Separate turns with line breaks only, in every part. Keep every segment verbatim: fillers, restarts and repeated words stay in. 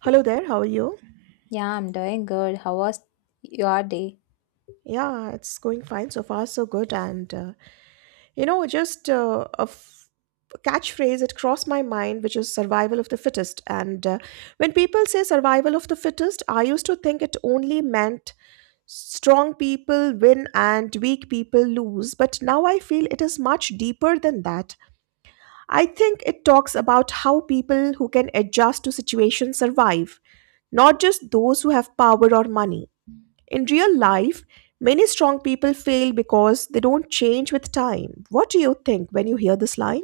Hello there, how are you?
Yeah, I'm doing good. How was your day?
Yeah, it's going fine so far, so good. And uh, you know, just uh, a f- Catchphrase. It crossed my mind, which is survival of the fittest. And uh, when people say survival of the fittest, I used to think it only meant strong people win and weak people lose. But now I feel it is much deeper than that. I think it talks about how people who can adjust to situations survive, not just those who have power or money. In real life, many strong people fail because they don't change with time. What do you think when you hear this line?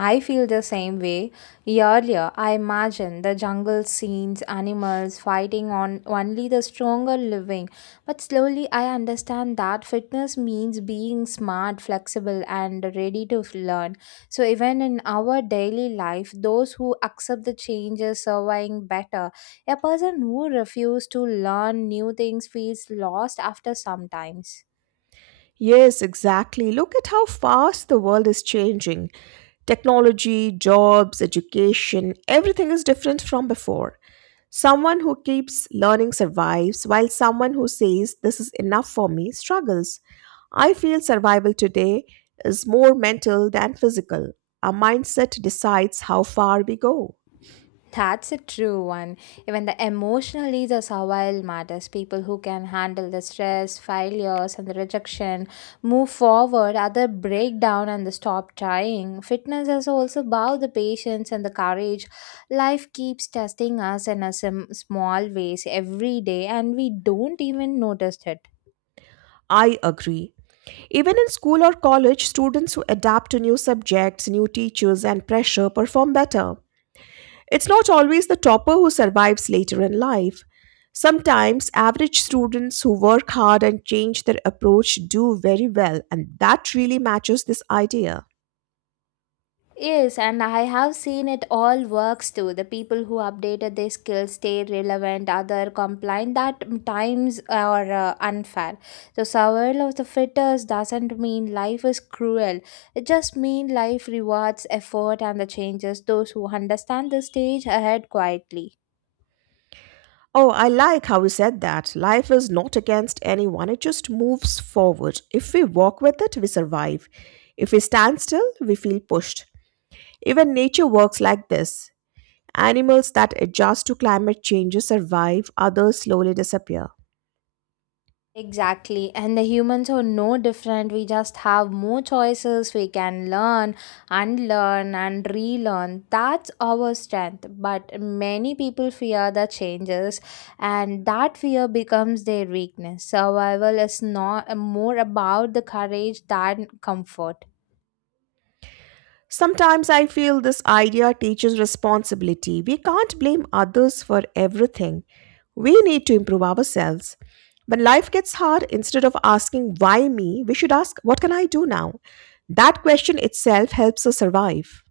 I feel the same way. Earlier, I imagined the jungle scenes, animals fighting on only the stronger living. But slowly, I understand that fitness means being smart, flexible, and ready to learn. So, even in our daily life, those who accept the change are surviving better. A person who refuses to learn new things feels lost after some times.
Yes, exactly. Look at how fast the world is changing. Technology, jobs, education, everything is different from before. Someone who keeps learning survives, while someone who says, This is enough for me, struggles. I feel survival today is more mental than physical. Our mindset decides how far we go.
That's a true one. Even the emotional leaders are wild matters. People who can handle the stress, failures, and the rejection, move forward, other break down and the stop trying. Fitness is also about the patience and the courage. Life keeps testing us in a sim- small ways every day, and we don't even notice it.
I agree. Even in school or college, students who adapt to new subjects, new teachers, and pressure perform better. It's not always the topper who survives later in life. Sometimes, average students who work hard and change their approach do very well, and that really matches this idea.
Yes, and I have seen it all works too. The people who updated their skills stay relevant, other complain that times are uh, unfair. The survival of the fittest doesn't mean life is cruel. It just means life rewards effort and the changes. Those who understand the stage ahead quietly.
Oh, I like how you said that. Life is not against anyone, it just moves forward. If we walk with it, we survive. If we stand still, we feel pushed. Even nature works like this. Animals that adjust to climate changes survive, others slowly disappear.
Exactly, and the humans are no different. We just have more choices. We can learn, unlearn, and relearn. That's our strength. But many people fear the changes, and that fear becomes their weakness. Survival is not more about the courage than comfort.
Sometimes I feel this idea teaches responsibility. We can't blame others for everything. We need to improve ourselves. When life gets hard, instead of asking why me, we should ask what can I do now? That question itself helps us survive.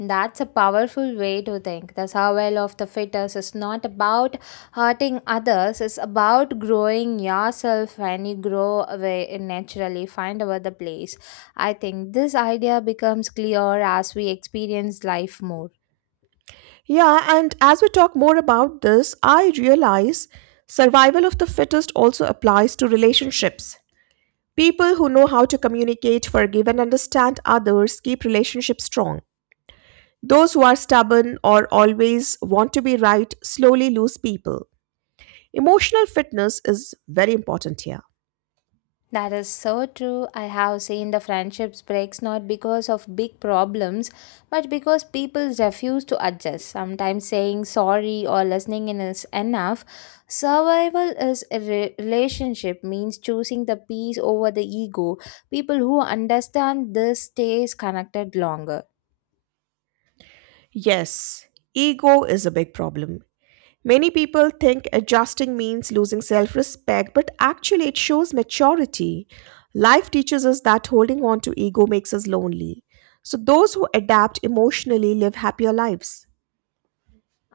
That's a powerful way to think. The survival of the fittest is not about hurting others, it's about growing yourself and you grow away naturally, find out the place. I think this idea becomes clear as we experience life more.
Yeah, and as we talk more about this, I realize survival of the fittest also applies to relationships. People who know how to communicate, forgive, and understand others keep relationships strong. Those who are stubborn or always want to be right slowly lose people. Emotional fitness is very important here.
That is so true. I have seen the friendships breaks not because of big problems, but because people refuse to adjust. Sometimes saying sorry or listening in is enough. Survival is a re- relationship means choosing the peace over the ego. People who understand this stays connected longer.
Yes, ego is a big problem. Many people think adjusting means losing self respect, but actually, it shows maturity. Life teaches us that holding on to ego makes us lonely. So, those who adapt emotionally live happier lives.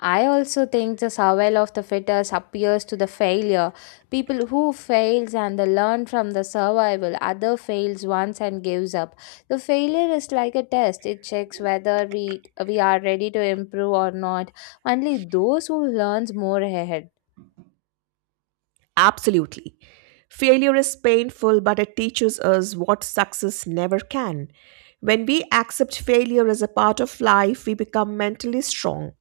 I also think the survival of the fittest appears to the failure. People who fails and they learn from the survival, other fails once and gives up. The failure is like a test. It checks whether we we are ready to improve or not. Only those who learns more ahead.
Absolutely. Failure is painful, but it teaches us what success never can. When we accept failure as a part of life, we become mentally strong,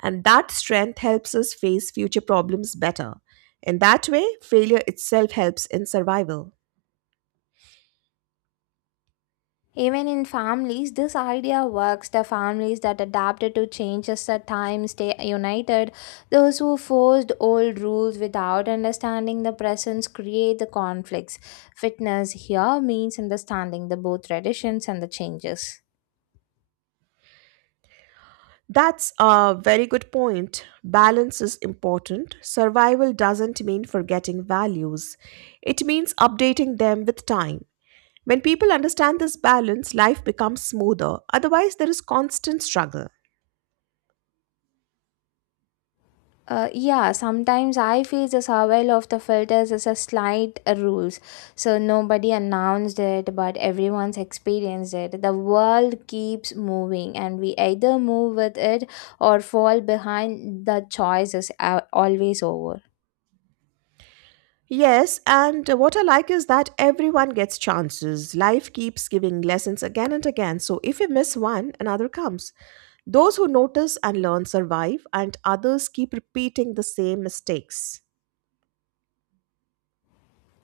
and that strength helps us face future problems better. In that way, failure itself helps in survival.
Even in families, this idea works. The families that adapted to changes at times stay united. Those who forced old rules without understanding the presence create the conflicts. Fitness here means understanding the both traditions and the changes.
That's a very good point. Balance is important. Survival doesn't mean forgetting values, it means updating them with time. When people understand this balance, life becomes smoother. Otherwise, there is constant struggle.
Uh, yeah, sometimes I feel the survival of the filters is a slight uh, rules. So nobody announced it, but everyone's experienced it. The world keeps moving, and we either move with it or fall behind. The choice is uh, always over.
Yes, and what I like is that everyone gets chances. Life keeps giving lessons again and again. So if you miss one, another comes. Those who notice and learn survive, and others keep repeating the same mistakes.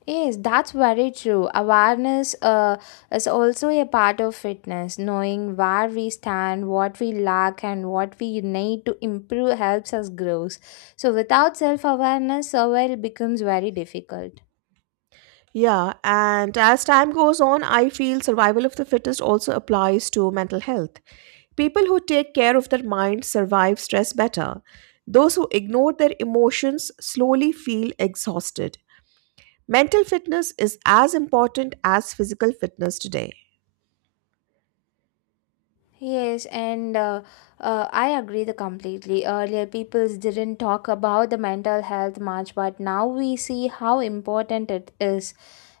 Yes, that's very true. Awareness uh, is also a part of fitness. Knowing where we stand, what we lack, and what we need to improve helps us grow. So, without self awareness, survival becomes very difficult.
Yeah, and as time goes on, I feel survival of the fittest also applies to mental health. People who take care of their mind survive stress better. Those who ignore their emotions slowly feel exhausted. Mental fitness is as important as physical fitness today.
Yes, and uh, uh, I agree the completely. Earlier, people didn't talk about the mental health much, but now we see how important it is.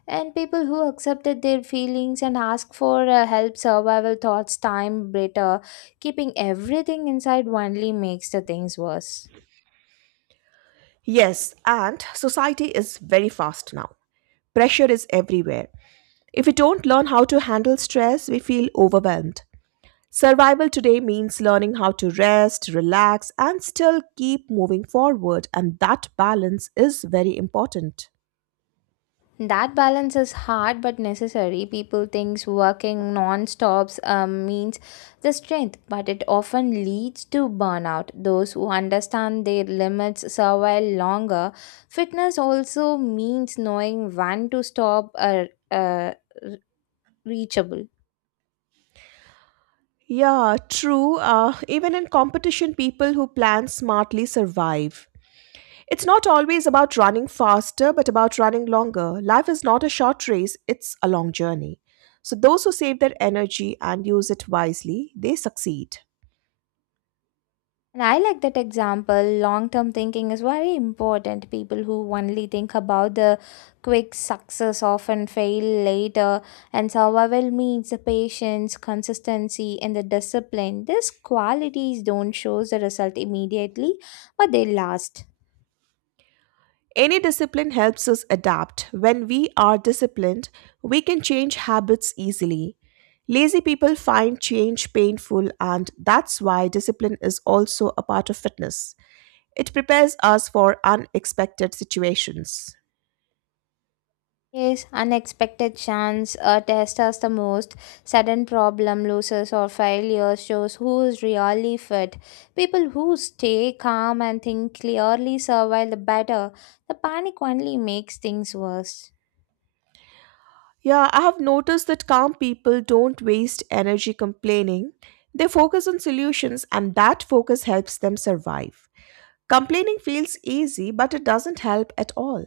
And people who accepted their feelings and asked for uh, help survival thoughts time better, keeping everything inside only makes the things worse.
Yes, and society is very fast now. Pressure is everywhere. If we don't learn how to handle stress, we feel overwhelmed. Survival today means learning how to rest, relax, and still keep moving forward, and that balance is very important.
That balance is hard but necessary. People thinks working non-stops um, means the strength, but it often leads to burnout. Those who understand their limits survive longer. Fitness also means knowing when to stop or uh, reachable.
Yeah, true. Uh, even in competition, people who plan smartly survive. It's not always about running faster, but about running longer. Life is not a short race, it's a long journey. So, those who save their energy and use it wisely, they succeed.
And I like that example. Long term thinking is very important. People who only think about the quick success often fail later, and survival means the patience, consistency, and the discipline. These qualities don't show the result immediately, but they last.
Any discipline helps us adapt. When we are disciplined, we can change habits easily. Lazy people find change painful, and that's why discipline is also a part of fitness. It prepares us for unexpected situations.
Yes, unexpected chance uh, tests us the most. Sudden problem, losses, or failure shows who is really fit. People who stay calm and think clearly survive the better. The panic only makes things worse.
Yeah, I have noticed that calm people don't waste energy complaining. They focus on solutions, and that focus helps them survive. Complaining feels easy, but it doesn't help at all.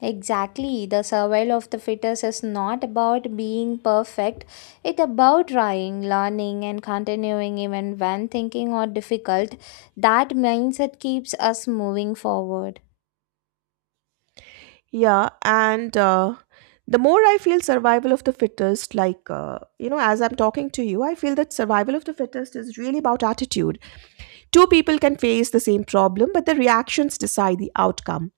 Exactly, the survival of the fittest is not about being perfect. It's about trying, learning, and continuing even when thinking are difficult. That mindset keeps us moving forward.
Yeah, and uh, The more I feel survival of the fittest, like, uh, you know, as I'm talking to you, I feel that survival of the fittest is really about attitude. Two people can face the same problem, but their reactions decide the outcome.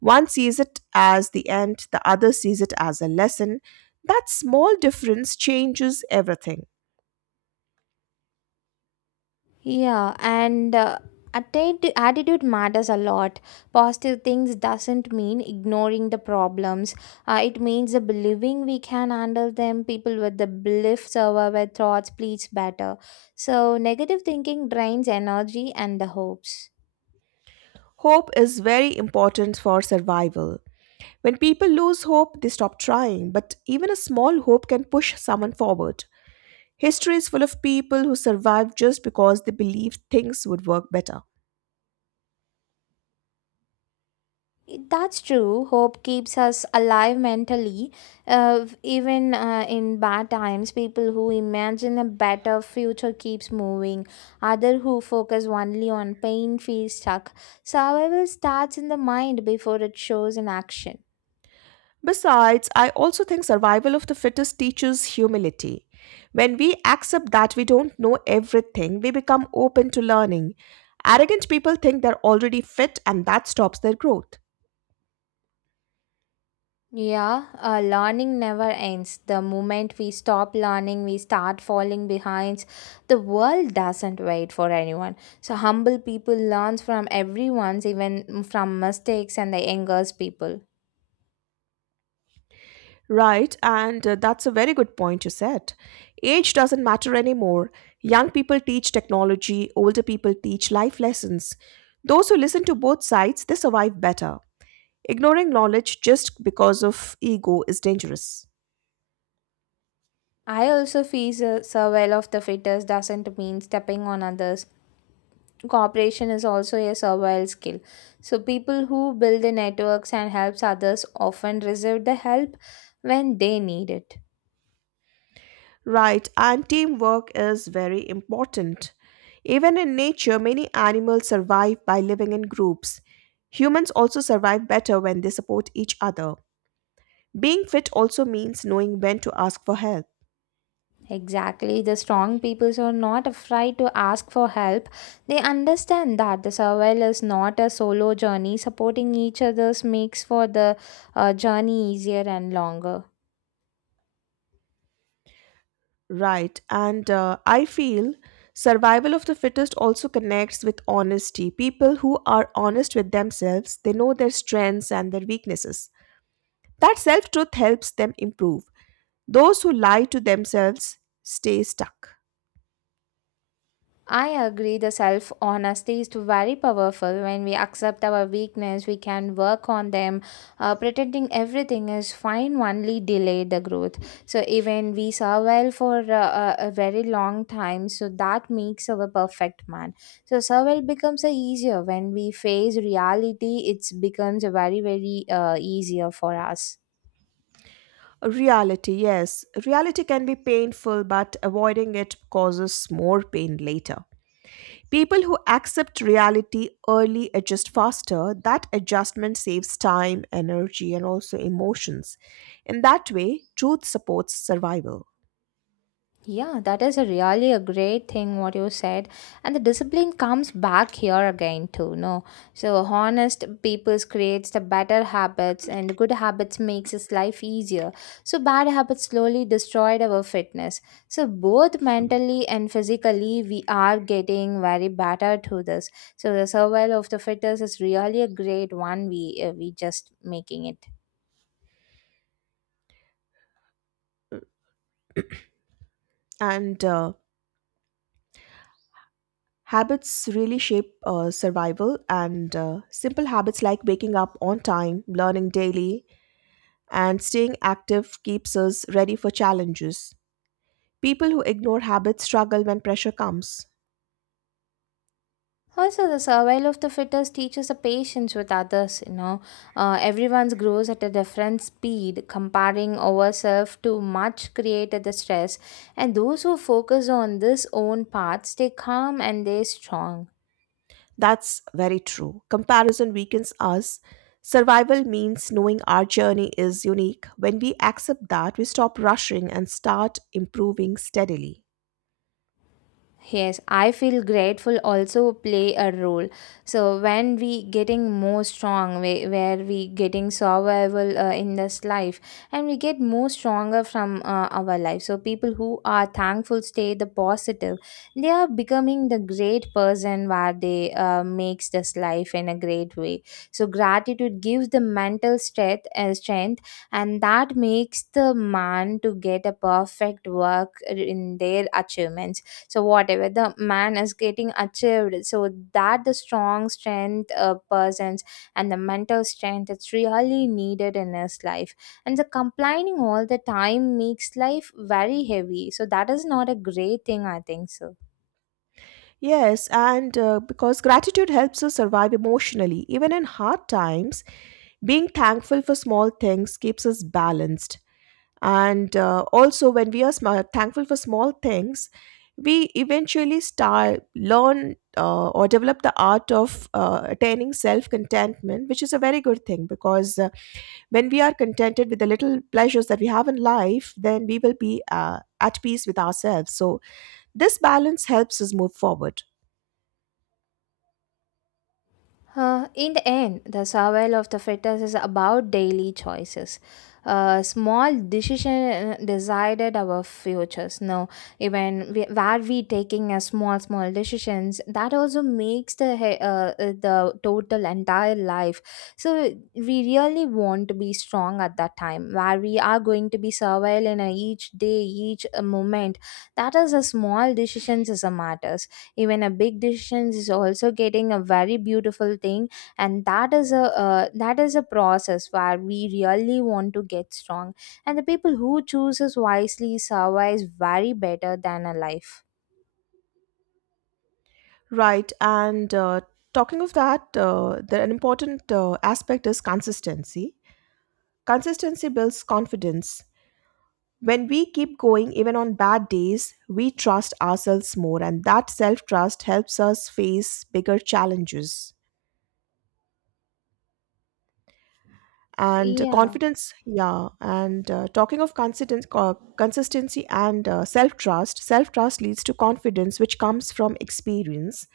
One sees it as the end, the other sees it as a lesson. That small difference changes everything.
Yeah, and uh, attitude attitude matters a lot. Positive things doesn't mean ignoring the problems. Uh, it means the believing we can handle them. People with the belief survive their thoughts pleads better. So negative thinking drains energy and the hopes.
Hope is very important for survival. When people lose hope, they stop trying, but even a small hope can push someone forward. History is full of people who survived just because they believed things would work better.
That's true. Hope keeps us alive mentally. Uh, even uh, in bad times, people who imagine a better future keeps moving. Other who focus only on pain feel stuck. Survival starts in the mind before it shows in action.
Besides, I also think survival of the fittest teaches humility. When we accept that we don't know everything, we become open to learning. Arrogant people think they're already fit and that stops their growth.
Yeah, uh, learning never ends. The moment we stop learning, we start falling behind. The world doesn't wait for anyone. So humble people learns from everyone's, even from mistakes and the angers people.
Right, and uh, that's a very good point you said. Age doesn't matter anymore. Young people teach technology, older people teach life lessons. Those who listen to both sides, they survive better. Ignoring knowledge just because of ego is dangerous.
I also feel the survival of the fittest doesn't mean stepping on others. Cooperation is also a survival skill. So people who build the networks and helps others often receive the help when they need it.
Right, and teamwork is very important. Even in nature, many animals survive by living in groups. Humans also survive better when they support each other. Being fit also means knowing when to ask for help.
Exactly. The strong peoples are not afraid to ask for help. They understand that the survival is not a solo journey. Supporting each other's makes for the uh, journey easier and longer.
Right, and uh, I feel survival of the fittest also connects with honesty. People who are honest with themselves, they know their strengths and their weaknesses. That self truth helps them improve. Those who lie to themselves stay stuck.
I agree the self honesty is very powerful. When we accept our weakness, we can work on them. Uh, pretending everything is fine only delay the growth. So even we survive for uh, a, a very long time, so that makes our perfect man. So survival becomes uh, easier when we face reality. It becomes very very uh, easier for us.
Reality, yes, reality can be painful, but avoiding it causes more pain later. People who accept reality early adjust faster. That adjustment saves time, energy, and also emotions. In that way, truth supports survival.
Yeah, that is a really a great thing what you said. And the discipline comes back here again too, no? So honest people creates the better habits and the good habits makes his life easier. So bad habits slowly destroyed our fitness. So both mentally and physically we are getting very better to this. So the survival of the fittest is really a great one we uh, we just making it.
And uh, habits really shape uh, survival, and uh, simple habits like waking up on time, learning daily, and staying active keeps us ready for challenges. People who ignore habits struggle when pressure comes.
Also, the survival of the fittest teaches the patience with others. You know, uh, everyone's grows at a different speed. Comparing ourselves too much created the stress, and those who focus on this own path stay calm and they strong.
That's very true. Comparison weakens us. Survival means knowing our journey is unique. When we accept that, we stop rushing and start improving steadily.
Yes, I feel grateful also play a role. So when we getting more strong, whe- where we getting survival uh, in this life, and we get more stronger from uh, our life. So people who are thankful stay the positive. They are becoming the great person where they uh, makes this life in a great way. So gratitude gives the mental strength, uh, strength, and that makes the man to get a perfect work in their achievements. So whatever the man is getting achieved, so that the strong strength uh, persons and the mental strength that's really needed in his life. And the complaining all the time makes life very heavy, so that is not a great thing I think so.
Yes, and uh, because gratitude helps us survive emotionally, even in hard times, being thankful for small things keeps us balanced. and uh, also when we are sma thankful for small things, we eventually start learn uh, or develop the art of uh, attaining self contentment, which is a very good thing, because uh, when we are contented with the little pleasures that we have in life, then we will be uh, at peace with ourselves. So this balance helps us move forward.
Uh, in the end, the survival of the fetus is about daily choices. Uh, small decision decided our futures. Now, even we, where we taking a small, small decisions, that also makes the he- uh, uh, the total entire life. So we really want to be strong at that time, where we are going to be survival in a each day, each uh, moment. That is a small decisions as a matter. Even a big decision is also getting a very beautiful thing, and that is a uh, that is a process where we really want to get strong, and the people who chooses wisely survives very better than a life.
Right, and uh, talking of that, uh, the an important uh, aspect is consistency consistency builds confidence. When we keep going, even on bad days, we trust ourselves more, and that self trust helps us face bigger challenges. And uh,
Yeah,
Confidence, yeah. And uh, talking of consisten- co- consistency and uh, self trust, self trust leads to confidence, which comes from experience.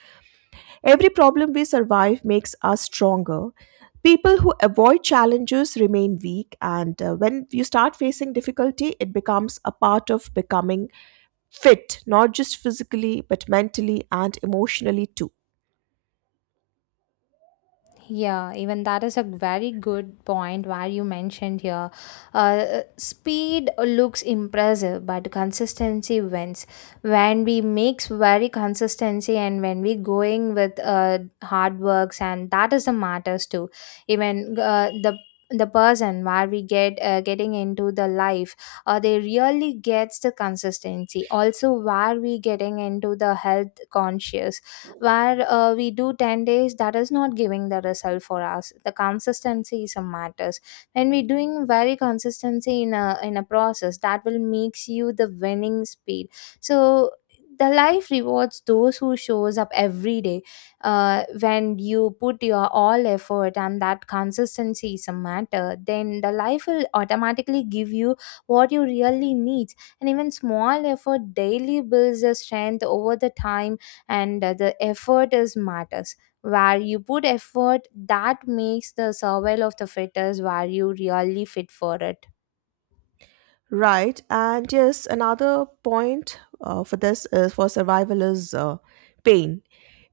Every problem we survive makes us stronger. People who avoid challenges remain weak, and uh, when you start facing difficulty, it becomes a part of becoming fit, not just physically, but mentally and emotionally too.
Yeah, even that is a very good point where you mentioned here. Uh, speed looks impressive, but consistency wins. When we mix very consistency and when we going with uh, hard works, and that is the matters too. Even uh, the the person where we get uh, getting into the life, uh, they really gets the consistency also where we getting into the health conscious, where uh, we do ten days that is not giving the result for us. The consistency is a matters. When we doing very consistency in a in a process, that will makes you the winning speed. So the life rewards those who shows up every day. Uh, when you put your all effort and that consistency is a matter, then the life will automatically give you what you really need. And even small effort daily builds the strength over the time. And uh, the effort is matters. Where you put effort, that makes the survival of the fittest, where you really fit for it.
Right. And yes, another point uh, for this is for survival is uh, pain.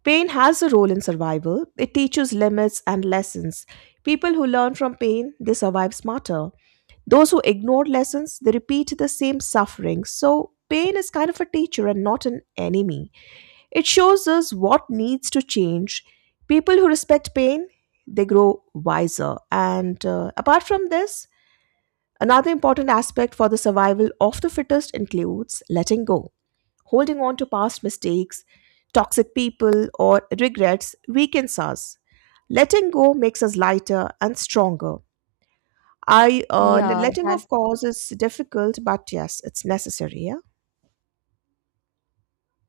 Pain has a role in survival. It teaches limits and lessons. People who learn from pain, they survive smarter. Those who ignore lessons, they repeat the same suffering. So pain is kind of a teacher and not an enemy. It shows us what needs to change. People who respect pain, they grow wiser. And uh, apart from this, another important aspect for the survival of the fittest includes letting go. Holding on to past mistakes, toxic people, or regrets weakens us. Letting go makes us lighter and stronger. I uh, le-
yeah
letting,
that
of course, is difficult, but yes, it's necessary. Yeah.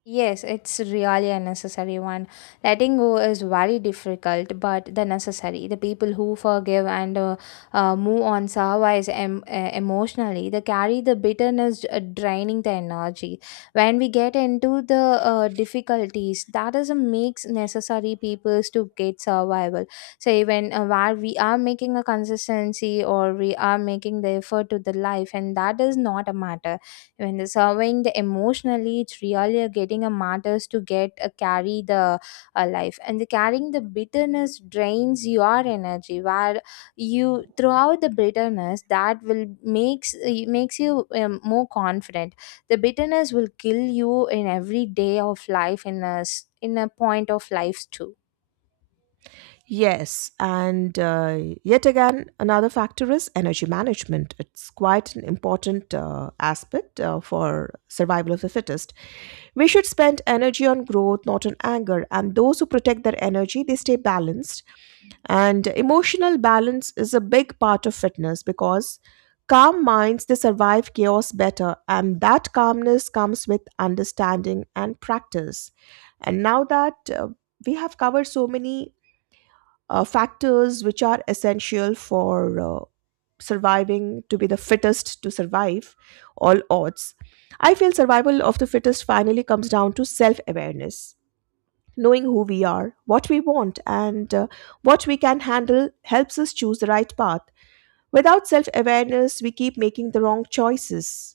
Yes, it's really a necessary one. Letting go is very difficult, but the necessary. The people who forgive and uh, uh, move on survives em- uh, emotionally. They carry the bitterness, uh, draining the energy. When we get into the uh, difficulties, that is a makes necessary peoples to get survival. So even uh, where we are making a consistency or we are making the effort to the life, and that is not a matter when the serving the emotionally it's really getting a matters to get a carry the uh, life, and the carrying the bitterness drains your energy where you throughout the bitterness that will makes makes you um, more confident. The bitterness will kill you in every day of life in a s- in a point of life too.
Yes, and uh, yet again, another factor is energy management. It's quite an important uh, aspect uh, for survival of the fittest. We should spend energy on growth, not on anger. And those who protect their energy, they stay balanced. And emotional balance is a big part of fitness because calm minds they survive chaos better, and that calmness comes with understanding and practice. And now that uh, we have covered so many uh, factors which are essential for uh, surviving to be the fittest to survive all odds. I feel survival of the fittest finally comes down to self awareness. Knowing who we are, what we want, and uh, what we can handle helps us choose the right path. Without self awareness, we keep making the wrong choices.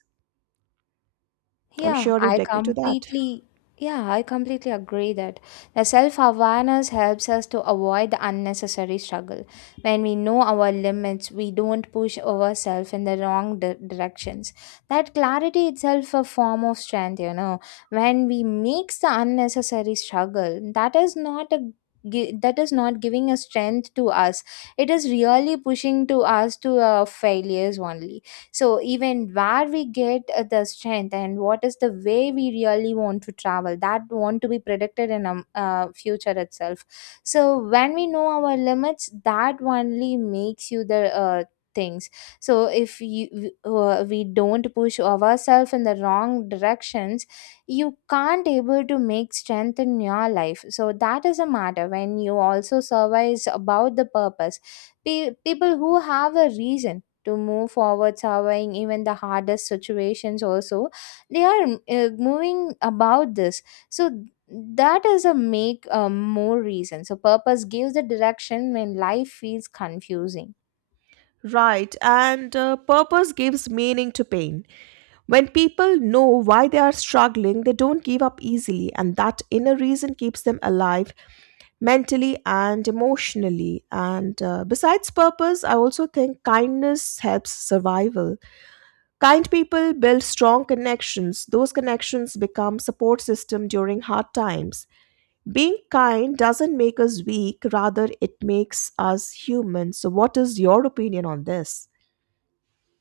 I'm
Yeah,
sure you'd
I
agree to that.
completely yeah, I completely agree that the self-awareness helps us to avoid the unnecessary struggle. When we know our limits, we don't push ourselves in the wrong di- directions. That clarity itself a form of strength, you know. When we mix the unnecessary struggle, that is not a gi- that is not giving a strength to us. It is really pushing to us to uh, failures only. So even where we get uh, the strength, and what is the way we really want to travel, that want to be predicted in um, uh, future itself. So when we know our limits, that only makes you the uh, things. So if you uh, we don't push ourselves in the wrong directions, you can't able to make strength in your life. So that is a matter when you also survive about the purpose. Pe- people who have a reason to move forward, surveying even the hardest situations also, they are uh, moving about this. So that is a make uh, more reason, so purpose gives the direction when life feels confusing.
Right, and uh, purpose gives meaning to pain. When people know why they are struggling, they don't give up easily, and that inner reason keeps them alive mentally and emotionally. And uh, besides purpose, I also think kindness helps survival. Kind people build strong connections. Those connections become support system during hard times. Being kind doesn't make us weak, rather it makes us human. So what is your opinion on this?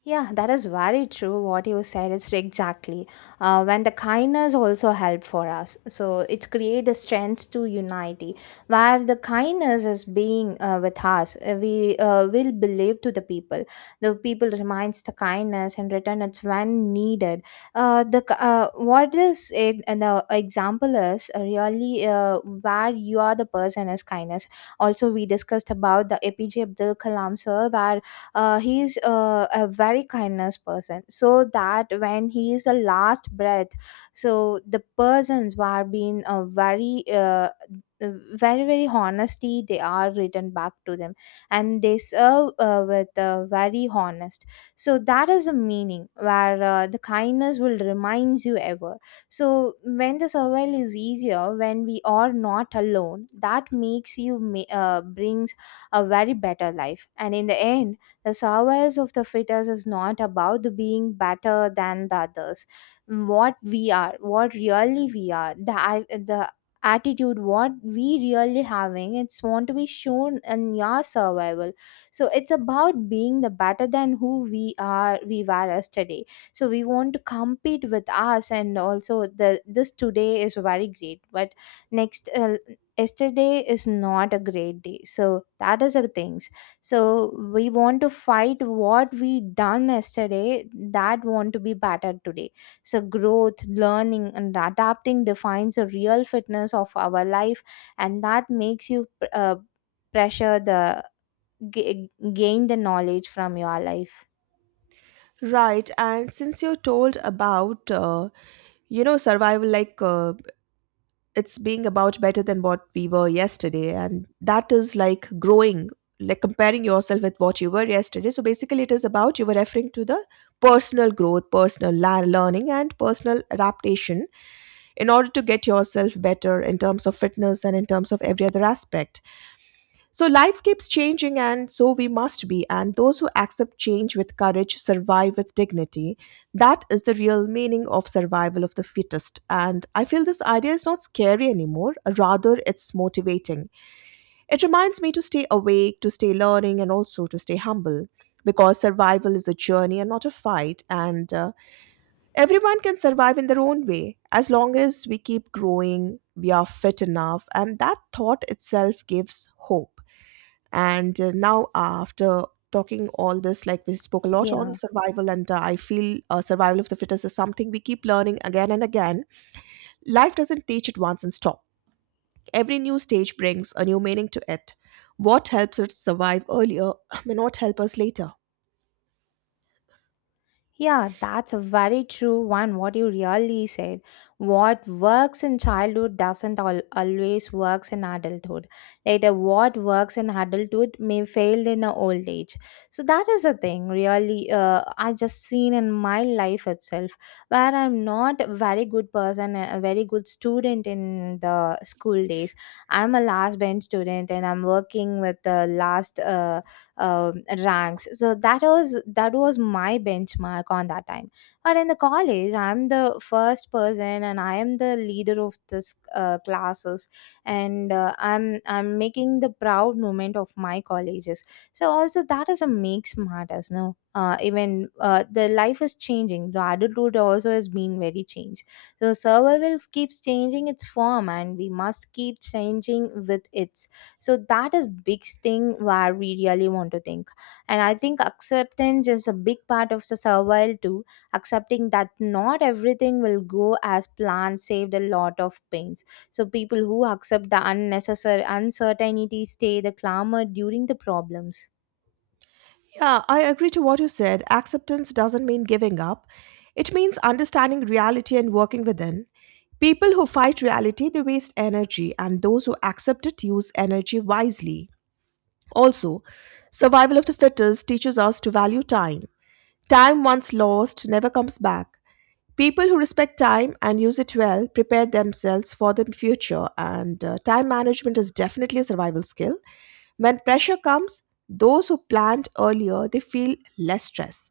Yeah, that is very true. What you said is exactly. Uh, when the kindness also help for us, so it create a strength to unity. Where the kindness is being uh, with us, uh, we uh, will believe to the people. The people reminds the kindness and return it when needed. Uh, the k- uh, what is it? And the example is uh, really uh, where you are the person is kindness. Also, we discussed about the A P J Abdul Kalam sir, where uh, he's uh, a very kindness person, so that when he is a last breath, so the persons who are being uh, very uh, very very honesty, they are written back to them, and they serve uh, with uh, very honest. So that is the meaning where uh, the kindness will remind you ever. So when the survival is easier, when we are not alone, that makes you ma- uh, brings a very better life. And in the end, the survival of the fittest is not about the being better than the others. What we are, what really we are, the at- the attitude what we really having, it's want to be shown in your survival. So it's about being the better than who we are we were yesterday. So we want to compete with us, and also the this today is very great, but next uh, yesterday is not a great day. So that is the things. So we want to fight what we done yesterday, that want to be better today. So growth, learning and adapting defines the real fitness of our life. And that makes you uh, pressure the g- gain the knowledge from your life.
Right, and since you told about uh, you know survival, like uh, it's being about better than what we were yesterday, and that is like growing, like comparing yourself with what you were yesterday. So basically it is about, you were referring to the personal growth, personal la- learning, and personal adaptation in order to get yourself better in terms of fitness and in terms of every other aspect. So life keeps changing, and so we must be. And those who accept change with courage survive with dignity. That is the real meaning of survival of the fittest. And I feel this idea is not scary anymore, rather, it's motivating. It reminds me to stay awake, to stay learning, and also to stay humble. Because survival is a journey and not a fight, and uh, everyone can survive in their own way as long as we keep growing, we are fit enough, and that thought itself gives hope. And uh, now, after talking all this, like we spoke a lot on
Yeah.
survival, and uh, I feel uh, survival of the fittest is something we keep learning again and again. Life doesn't teach it once and stop. Every new stage brings a new meaning to it. What helps us survive earlier may not help us later.
Yeah, that's a very true one. What you really said. What works in childhood doesn't al- always works in adulthood. Later, what works in adulthood may fail in a old age. So that is a thing. Really, uh, I just seen in my life itself where I'm not a very good person, a a very good student in the school days. I'm a last bench student, and I'm working with the last. Uh, um, ranks, so that was that was my benchmark on that time, but in the college, I'm the first person, and I am the leader of this uh, classes. And uh, i'm i'm making the proud moment of my colleges. So also that is a makes matters, no uh, even uh, the life is changing, the adulthood also has been very changed. So survival keeps changing its form, and we must keep changing with it. So that is big thing where we really want to think. And I think acceptance is a big part of the survival too. Accepting that not everything will go as planned saved a lot of pains. So people who accept the unnecessary uncertainty stay the clamor during the problems.
Yeah, I agree to what you said. Acceptance doesn't mean giving up. It means understanding reality and working within. People who fight reality, they waste energy, and those who accept it use energy wisely. Also, survival of the fittest teaches us to value time. Time once lost never comes back. People who respect time and use it well prepare themselves for the future, and uh, time management is definitely a survival skill. When pressure comes, those who planned earlier they feel less stress.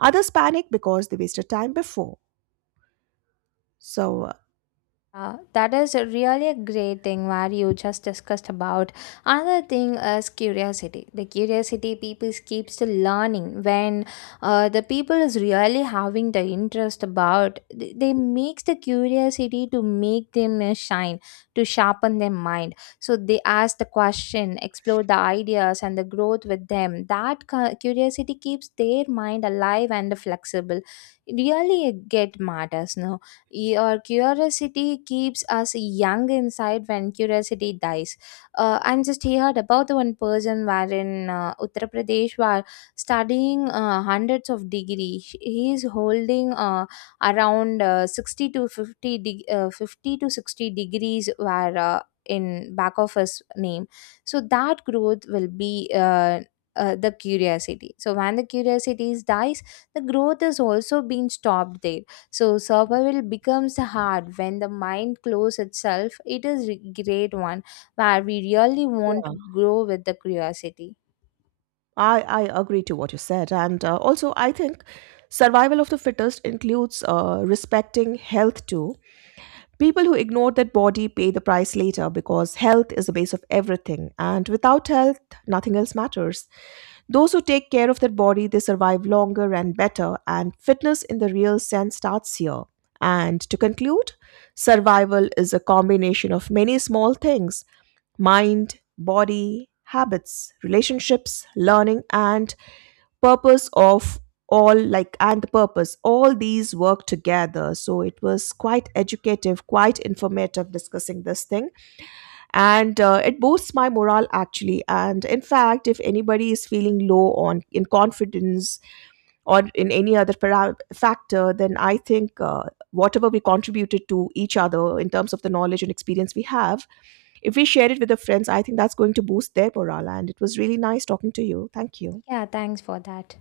Others panic because they wasted time before. So uh,
Uh, that is really a great thing where you just discussed about. Another thing is curiosity. The curiosity people keeps to learning when uh, the people is really having the interest about. They, they makes the curiosity to make them uh, shine, to sharpen their mind. So they ask the question, explore the ideas and the growth with them. That cu- curiosity keeps their mind alive and flexible. Really, it really get matters. No, your curiosity keeps us young inside when curiosity dies. Uh, I'm just heard about the one person where in uh, Uttar Pradesh were studying uh, hundreds of degree. He is holding uh, around uh, sixty to fifty, de- uh, fifty to sixty degrees were uh, in back of his name. So that growth will be uh, uh, the curiosity. So when the curiosity dies, the growth is also being stopped there. So survival becomes hard when the mind closes itself. It is a great one where we really want
yeah,
to grow with the curiosity.
I I agree to what you said, and uh, also I think survival of the fittest includes uh, respecting health too. People who ignore their body pay the price later, because health is the base of everything, and without health, nothing else matters. Those who take care of their body, they survive longer and better, and fitness in the real sense starts here. And to conclude, survival is a combination of many small things: mind, body, habits, relationships, learning, and purpose of all, like, and the purpose, all these work together. So it was quite educative, quite informative discussing this thing, and uh, it boosts my morale actually, and in fact, if anybody is feeling low on in confidence or in any other para- factor, then I think uh, whatever we contributed to each other in terms of the knowledge and experience we have, if we share it with the friends, I think that's going to boost their morale. And it was really nice talking to you. Thank you.
Yeah, thanks for that.